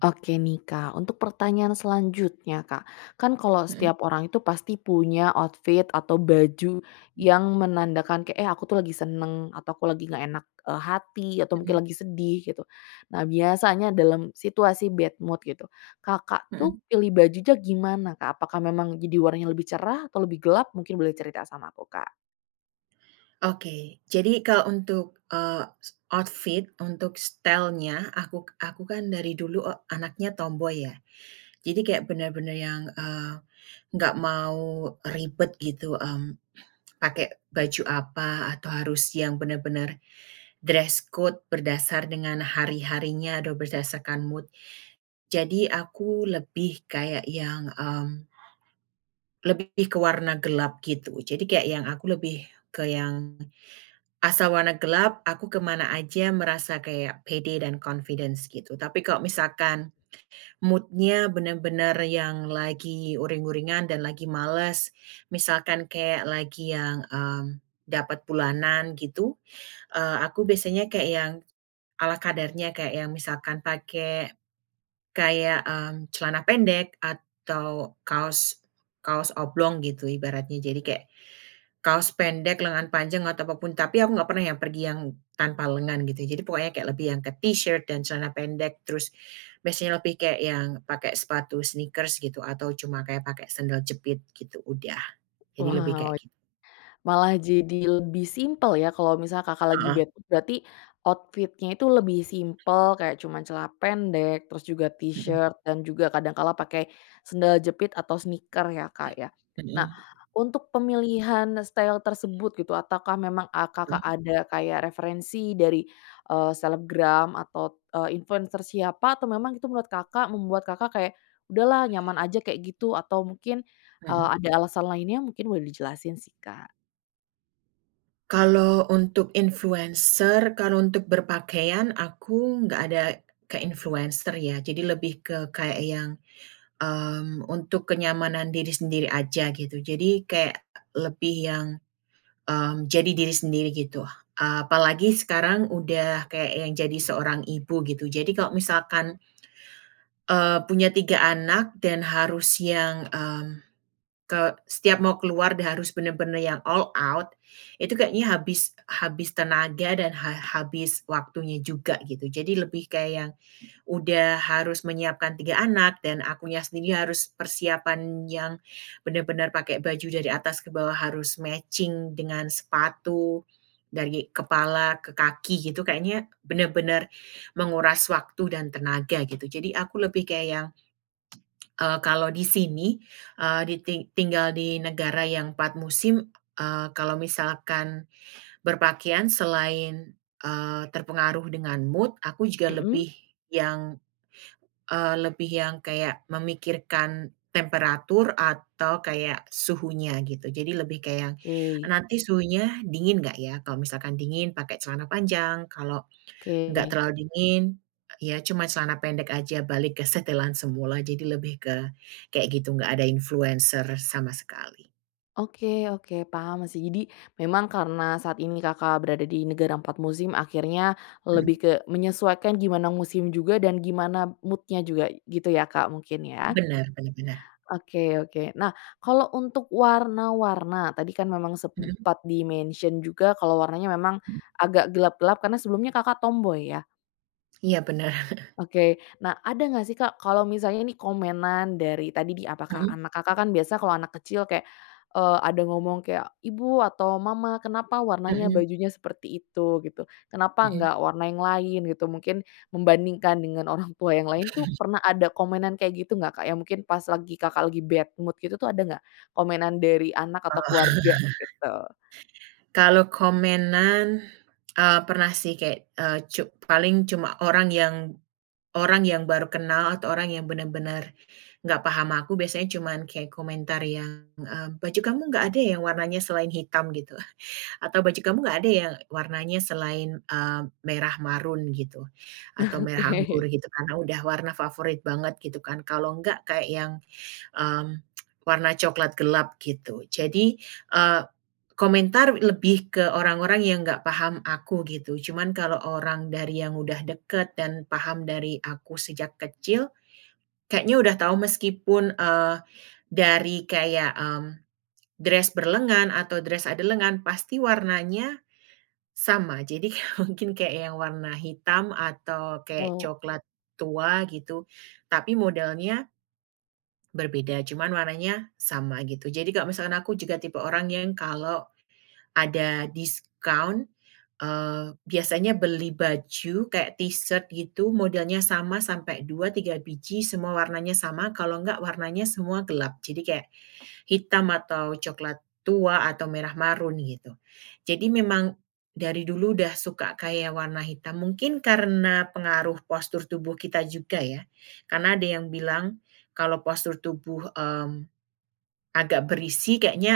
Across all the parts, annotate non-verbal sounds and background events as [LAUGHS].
Oke nih Kak, untuk pertanyaan selanjutnya Kak, kan kalau Mhm, setiap orang itu pasti punya outfit atau baju yang menandakan kayak, "Eh aku tuh lagi seneng," atau "Aku lagi nggak enak, hati," atau mhm, mungkin lagi sedih gitu. Nah biasanya dalam situasi bad mood gitu, Kakak mhm. tuh pilih bajunya gimana Kak? Apakah memang jadi warnanya lebih cerah atau lebih gelap? Mungkin boleh cerita sama aku Kak. Oke, jadi kalau untuk, outfit untuk style-nya aku kan dari dulu anaknya tomboy ya. Jadi kayak bener-bener yang, nggak mau ribet gitu, pakai baju apa atau harus yang bener-bener dress code berdasar dengan hari-harinya atau berdasarkan mood. Jadi aku lebih kayak yang, lebih ke warna gelap gitu. Jadi kayak yang aku lebih ke yang asal warna gelap, aku kemana aja merasa kayak pede dan confidence gitu. Tapi kalau misalkan moodnya bener-bener yang lagi uring-uringan dan lagi males, misalkan kayak lagi yang, dapat bulanan gitu, aku biasanya kayak yang ala kadarnya, kayak yang misalkan pakai kayak, celana pendek atau kaos kaos oblong gitu ibaratnya. Jadi kayak kaos pendek, lengan panjang, atau apapun tapi aku nggak pernah yang pergi yang tanpa lengan gitu. Jadi pokoknya kayak lebih yang ke T-shirt dan celana pendek, terus biasanya lebih kayak yang pakai sepatu sneakers gitu atau cuma kayak pakai sandal jepit gitu, udah. Jadi lebih Wow. kayak gitu. Malah jadi lebih simpel ya kalau misal Kakak lagi Heeh, bed, mood berarti outfitnya itu lebih simpel kayak cuman celana pendek, terus juga mhm, t-shirt dan juga kadang kala pakai sendal jepit atau sneaker ya, Kak, ya. Nah, mhm, untuk pemilihan style tersebut gitu ataukah memang, Kakak mhm, ada kayak referensi dari, selebgram atau, influencer siapa atau memang itu menurut Kakak membuat Kakak kayak, "Udahlah nyaman aja kayak gitu," atau mungkin, mhm. ada alasan lainnya mungkin boleh dijelasin sih, Kak? Kalau untuk influencer, kalau untuk berpakaian aku nggak ada ke influencer ya, jadi lebih ke kayak yang untuk kenyamanan diri sendiri aja gitu. Jadi kayak lebih yang, jadi diri sendiri gitu. Apalagi sekarang udah kayak yang jadi seorang ibu gitu. Jadi kalau misalkan, punya 3 anak dan harus yang, ke setiap mau keluar dan harus bener-bener yang all out, itu kayaknya habis habis tenaga dan habis waktunya juga gitu. Jadi lebih kayak yang udah harus menyiapkan 3 anak dan akunya sendiri harus persiapan yang benar-benar pakai baju dari atas ke bawah, harus matching dengan sepatu, dari kepala ke kaki gitu, kayaknya benar-benar menguras waktu dan tenaga gitu. Jadi aku lebih kayak yang, kalau di sini, di ting tinggal di negara yang 4 musim, kalau misalkan berpakaian selain, terpengaruh dengan mood, aku juga Mhm, lebih yang lebih yang kayak memikirkan temperatur atau kayak suhunya gitu. Jadi lebih kayak yang, oke nanti suhunya dingin nggak ya? Kalau misalkan dingin pakai celana panjang, kalau nggak oke terlalu dingin, ya cuma celana pendek aja balik ke setelan semula. Jadi lebih ke kayak gitu, nggak ada influencer sama sekali. oke oke, paham sih. Jadi memang karena saat ini Kakak berada di negara 4 musim akhirnya Mhm, lebih ke menyesuaikan gimana musim juga dan gimana moodnya juga gitu ya, Kak, mungkin ya? benar. Bener benar. Oke oke. Nah, kalau untuk warna-warna tadi kan memang Mhm, sempat di-mention juga kalau warnanya memang mhm. agak gelap-gelap karena sebelumnya Kakak tomboy ya? Iya bener. Oke. Nah, ada nggak sih, Kak, kalau misalnya ini komenan dari tadi di apakah Mhm, anak Kakak kan biasa kalau anak kecil kayak, ada ngomong kayak, "Ibu," atau "Mama, kenapa warnanya mhm, bajunya seperti itu?" Gitu. "Kenapa mhm. nggak warna yang lain?" Gitu. Mungkin membandingkan dengan orang tua yang lain tuh pernah ada komenan kayak gitu nggak, Kak? Ya mungkin pas lagi Kakak lagi bad mood gitu tuh ada nggak komenan dari anak atau Oh. keluarga [LAUGHS] gitu? Kalau komenan, pernah sih kayak, paling cuma orang yang baru kenal atau orang yang benar-benar nggak paham aku biasanya cuman kayak komentar yang, "Baju kamu nggak ada ya yang warnanya selain hitam?" gitu, atau "Baju kamu nggak ada yang warnanya selain, merah marun?" gitu, atau [LAUGHS] merah anggur Oke. gitu, karena udah warna favorit banget gitu kan. Kalau nggak kayak yang Mmm, warna coklat gelap gitu. Jadi, eee, komentar lebih ke orang-orang yang nggak paham aku gitu. Cuman kalau orang dari yang udah deket dan paham dari aku sejak kecil, kayaknya udah tahu meskipun, dari kayak, dress berlengan atau dress ada lengan pasti warnanya sama. Jadi [LAUGHS] mungkin kayak yang warna hitam atau kayak Oh, coklat tua gitu, tapi modelnya berbeda, cuman warnanya sama gitu. Jadi kalau misalkan aku juga tipe orang yang kalau ada diskon biasanya beli baju kayak T-shirt gitu modelnya sama sampai 2 3 biji semua warnanya sama kalau enggak warnanya semua gelap. Jadi kayak hitam atau coklat tua atau merah marun gitu. Jadi memang dari dulu udah suka kayak warna hitam mungkin karena pengaruh postur tubuh kita juga ya. Karena ada yang bilang kalau postur tubuh, agak berisi kayaknya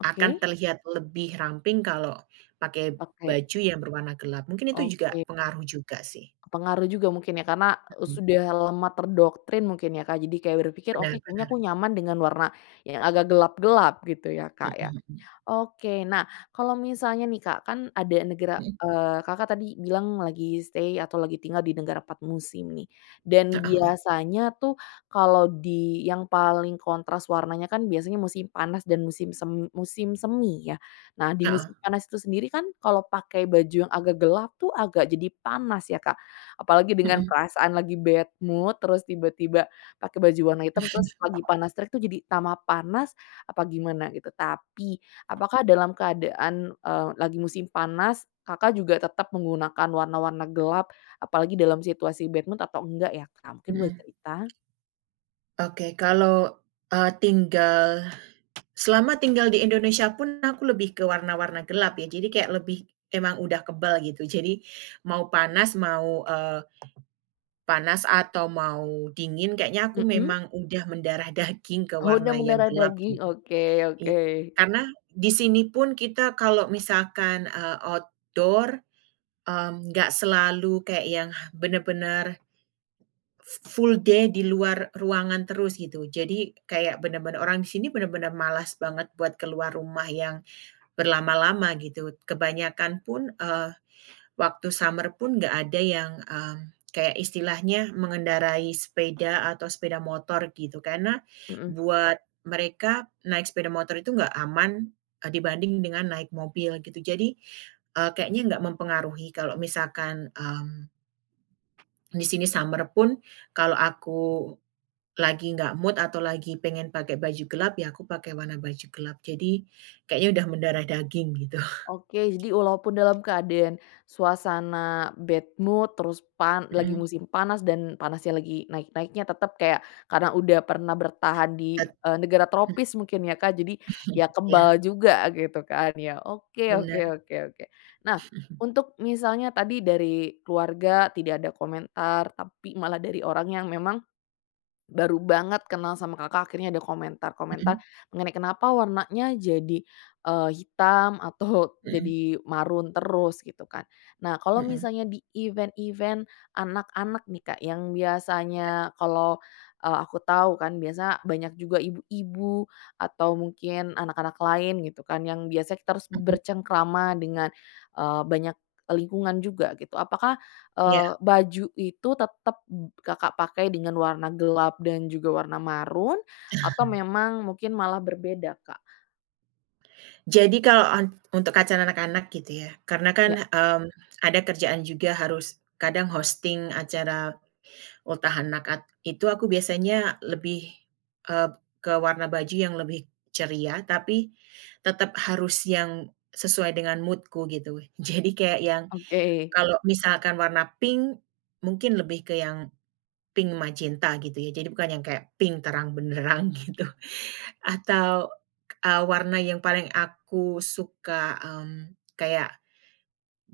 oke? akan terlihat lebih ramping kalau pakai Oke baju yang berwarna gelap. Mungkin itu juga oke. pengaruh juga sih. Pengaruh juga mungkin ya karena, Mhm, sudah lama terdoktrin mungkin ya Kak, jadi kayak berpikir, benar "Oke kayaknya benar. aku nyaman dengan warna yang agak gelap-gelap," gitu ya Kak Mhm, ya? mhm. Oke. Nah, kalau misalnya nih, Kak, kan ada negara Mhm. Kakak tadi bilang lagi stay atau lagi tinggal di negara 4 musim nih, dan Heeh, heeh. biasanya tuh kalau di yang paling kontras warnanya kan biasanya musim panas dan musim semi ya. Nah, di Heeh. musim panas itu sendiri kan kalau pakai baju yang agak gelap tuh agak jadi panas ya, Kak. Apalagi dengan Mhm, perasaan lagi bad mood, terus tiba-tiba pakai baju warna hitam, terus lagi panas terik tuh jadi tambah panas, apa gimana gitu. Tapi apakah dalam keadaan, lagi musim panas, Kakak juga tetap menggunakan warna-warna gelap, apalagi dalam situasi badminton atau enggak ya, Kak? Mungkin boleh mhm. cerita? Oke, kalau, eee, tinggal selama tinggal di Indonesia pun aku lebih ke warna-warna gelap ya, jadi kayak lebih emang udah kebal gitu. Jadi mau panas, mau, panas atau mau dingin kayaknya aku Mhm. memang udah mendarah daging ke Oh, udah warna yang mendarah gelap daging, git oke I oke. karena di sini pun kita kalau misalkan, outdoor, nggak selalu kayak yang benar-benar full day di luar ruangan terus gitu. Jadi kayak benar-benar orang di sini benar-benar malas banget buat keluar rumah yang berlama-lama gitu. Kebanyakan pun, waktu summer pun nggak ada yang, kayak istilahnya mengendarai sepeda atau sepeda motor gitu, karena Mhm. buat mereka naik sepeda motor itu nggak aman, dibanding dengan naik mobil gitu. Jadi, kayaknya nggak mempengaruhi kalau misalkan, di sini summer pun kalau aku lagi nggak mood atau lagi pengen pakai baju gelap, ya aku pakai warna baju gelap. Jadi kayaknya udah mendarah daging gitu. [LAUGHS] Oke, jadi walaupun dalam keadaan suasana bad mood, terus pan lagi Mhm, musim panas dan panasnya lagi naik-naiknya, tetap kayak karena udah pernah bertahan et di, negara mhm, tropis mungkin ya, Kak, jadi ya kebal iya, juga gitu kan ya. Oke oke oke oke. Nah, untuk misalnya tadi dari keluarga tidak ada komentar, tapi malah dari orang yang memang baru banget kenal sama Kakak akhirnya ada komentar-komentar mengenai kenapa warnanya jadi, hitam atau [LAUGHS] [LAUGHS] jadi marun terus gitu kan. Nah kalau mhm, misalnya di event-event anak-anak nih Kak yang biasanya kalau, aku tahu kan biasa banyak juga ibu-ibu atau mungkin anak-anak lain gitu kan yang biasa kita harus mhm, bercengkrama dengan, banyak lingkungan juga gitu. Apakah iya. Baju itu tetap Kakak pakai dengan warna gelap dan juga warna marun atau memang mungkin malah berbeda, Kak? Jadi kalau untuk acara anak-anak gitu ya, karena kan, Ya, ada kerjaan juga harus kadang hosting acara ultah anak itu aku biasanya lebih, eee, ke warna baju yang lebih ceria, tapi tetap harus yang sesuai dengan mood-ku gitu. Jadi kayak yang oke. kalau misalkan warna pink, mungkin lebih ke yang pink magenta gitu ya, jadi bukan yang kayak pink terang benderang [LAUGHS] gitu. Atau, warna yang paling aku suka, kayak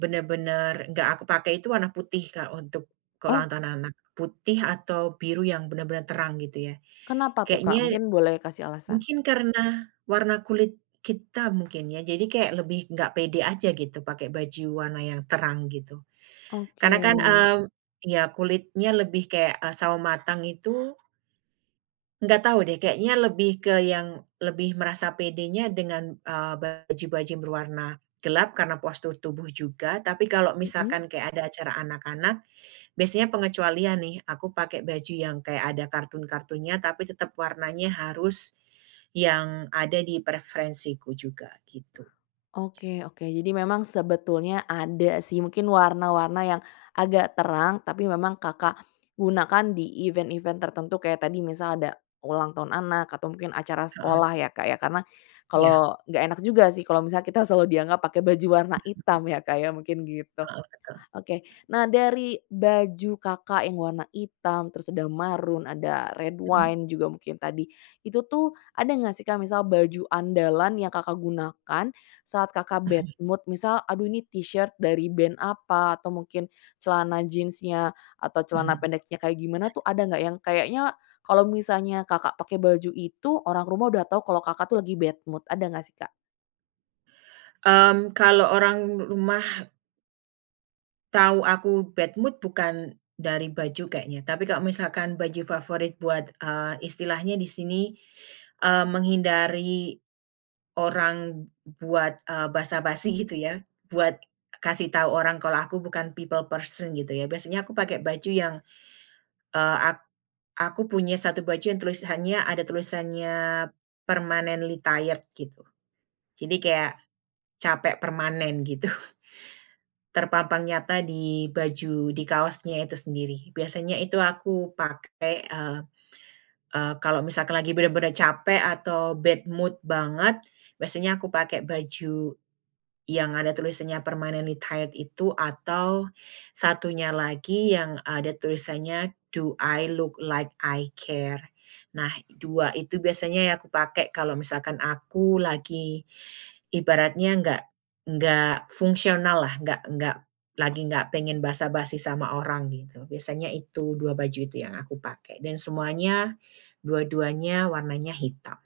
bener-bener nggak aku pakai itu warna putih, Kak, untuk ke ulang Oh, tahun anak. Putih atau biru yang bener-bener terang gitu ya. kenapa tuh, Kak? Kayaknya Mungkin boleh kasih alasan? mungkin karena warna kulit kita mungkin ya, jadi kayak lebih nggak pede aja gitu pakai baju warna yang terang gitu. Oke, Karena kan, ya kulitnya lebih kayak, sawo matang itu. Nggak tahu deh, kayaknya lebih ke yang lebih merasa pedenya dengan, baju-baju yang berwarna gelap karena postur tubuh juga, tapi kalau mhm. misalkan kayak ada acara anak-anak, biasanya pengecualian nih, aku pakai baju yang kayak ada kartun-kartunnya, tapi tetap warnanya harus yang ada di preferensiku juga, gitu. Oke oke, jadi memang sebetulnya ada sih mungkin warna-warna yang agak terang, tapi memang Kakak gunakan di event-event tertentu kayak tadi misal ada ulang tahun anak atau mungkin acara Heeh, sekolah ya, Kak, ya. Karena iya, kalau nggak enak juga sih kalau misalnya kita selalu dianggap pakai baju warna hitam ya, Kak, ya, mungkin gitu. heeh, Oke. Nah, dari baju Kakak yang warna hitam, terus ada maroon, ada red wine [LAUGHS] juga mungkin tadi. Itu tuh ada nggak sih Kak, misal baju andalan yang Kakak gunakan saat Kakak bad mood? Misal, aduh ini T-shirt dari band apa, atau mungkin celana jeansnya atau celana mhm. pendeknya kayak gimana tuh ada nggak yang kayaknya kalau misalnya Kakak pakai baju itu, orang rumah udah tahu kalau Kakak tuh lagi bad mood, ada nggak sih Kak? Kalau orang rumah tahu aku bad mood bukan dari baju kayaknya, tapi kalau misalkan baju favorit buat, istilahnya di sini, menghindari orang buat, basa-basi [LAUGHS] gitu ya, buat kasih tahu orang kalau aku bukan people person gitu ya. Biasanya aku pakai baju yang, eee, ak aku punya satu baju yang ada tulisannya permanently tired gitu. Jadi kayak capek permanen gitu. Terpampang nyata di baju, di kaosnya itu sendiri. Biasanya itu aku pakai, eee eee, kalau misalkan lagi bener-bener capek atau bad mood banget, biasanya aku pakai baju yang ada tulisannya permanently tired itu atau satunya lagi yang ada tulisannya, "Do I look like I care?" Nah, 2 itu biasanya yang aku pakai kalau misalkan aku lagi ibaratnya nggak fungsional lah, nggak lagi nggak pengen basa-basi sama orang gitu. Biasanya itu, 2 baju itu yang aku pakai dan semuanya dua-duanya warnanya hitam.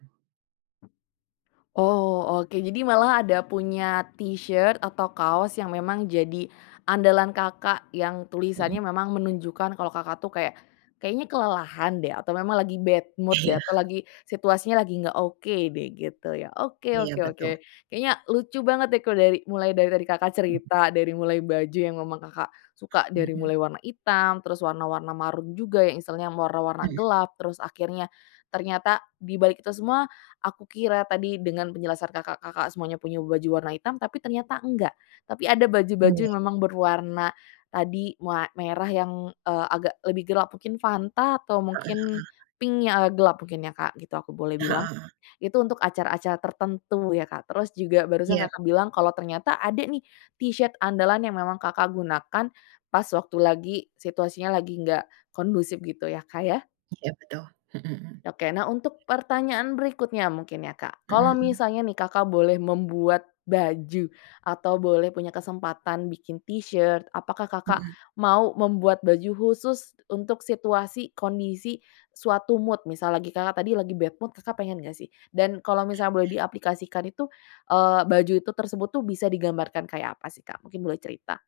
Oh, oke. Jadi malah ada punya T-shirt atau kaos yang memang jadi andalan Kakak, yang tulisannya Mhm. memang menunjukkan kalau Kakak tuh kayak, kayaknya kelelahan deh atau memang lagi bad mood deh Iya, atau lagi situasinya lagi nggak oke deh gitu ya. Oke iya, oke betul. oke. Kayaknya lucu banget deh kalau dari mulai dari tadi Kakak cerita, dari mulai baju yang memang Kakak suka, Mhm, dari mhm, mulai warna hitam, terus warna-warna marun juga yang istilahnya warna-warna gelap, terus akhirnya ternyata di balik itu semua aku kira tadi dengan penjelasan Kakak, Kakak semuanya punya baju warna hitam, tapi ternyata enggak. Tapi ada mhm, baju-baju iya. yang memang berwarna tadi wa merah yang, agak lebih gelap, mungkin Fanta atau mungkin pink yang agak gelap mungkin ya, Kak, gitu aku boleh Heeh, bilang. heeh. Itu untuk acara-acara tertentu ya, Kak. Terus juga barusan Iya, Kakak bilang kalau ternyata ada nih T-shirt andalan yang memang Kakak gunakan pas waktu lagi situasinya lagi nggak kondusif gitu ya, Kak, ya? iya, betul. Mhm, mhm. Oke, nah untuk pertanyaan berikutnya mungkin ya Kak, Mhm, kalau mhm. misalnya nih Kakak boleh membuat baju atau boleh punya kesempatan bikin t-shirt, apakah Kakak Mhm. mau membuat baju khusus untuk situasi, kondisi, suatu mood? Misal lagi Kakak tadi lagi bad mood, Kakak pengen nggak sih? Dan kalau misalnya boleh diaplikasikan itu, baju itu tersebut tuh bisa digambarkan kayak apa sih Kak? Mungkin boleh cerita.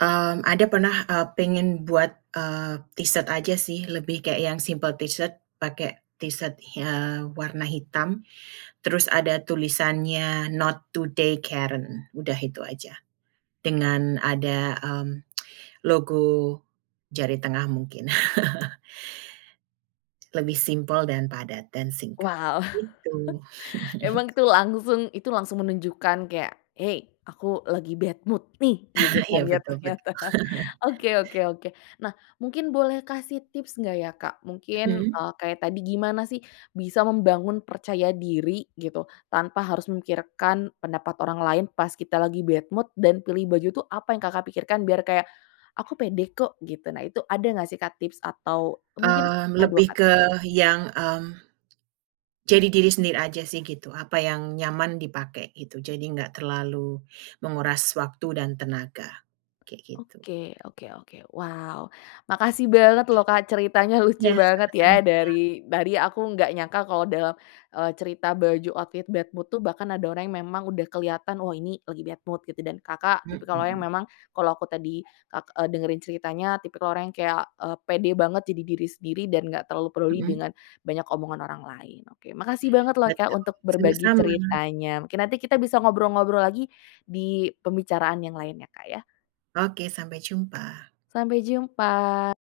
Ada pernah, pengen buat, t-shirt aja sih, lebih kayak yang simpel t-shirt, pakai t-shirt, warna hitam, terus ada tulisannya, "Not today Karen." Udah itu aja. Dengan ada, logo jari tengah mungkin. [LAUGHS] Lebih simpel dan padat dan singkat. Wow. Gitu. Emang itu langsung menunjukkan kayak, "Hey, aku lagi bad mood nih," gitu [LAUGHS] Iya, kan ya betul betul. ternyata. [LAUGHS] Oke oke oke. Nah, mungkin boleh kasih tips nggak ya, Kak? Mungkin, Mhm. Kayak tadi gimana sih bisa membangun percaya diri gitu, tanpa harus memikirkan pendapat orang lain pas kita lagi bad mood dan pilih baju tuh apa yang Kakak pikirkan biar kayak, "Aku pede kok," gitu. Nah, itu ada nggak sih, Kak, tips atau mungkin kata 2 Lebih kata? ke yang, jadi diri sendiri aja sih gitu, apa yang nyaman dipakai gitu, jadi nggak terlalu menguras waktu dan tenaga, kayak gitu. Oke oke oke. Wow, makasih banget loh Kak, ceritanya [LAUGHS] lucu Ya, banget sama-sama. ya dari aku nggak nyangka kalau dalam, cerita baju outfit bad mood tuh bahkan ada orang yang memang udah kelihatan, wah ini lagi bad mood gitu dan Kakak tipikal orang yang Mhm, memang kalau aku tadi kak dengerin ceritanya tipikal orang yang kayak, pede banget jadi diri sendiri dan nggak terlalu peduli mhm, dengan banyak omongan orang lain. Oke, makasih banget loh Kak, betul, untuk berbagi sama-sama. ceritanya. Mungkin nanti kita bisa ngobrol-ngobrol lagi di pembicaraan yang lain ya Kak ya. Oke, sampai jumpa. Sampai jumpa.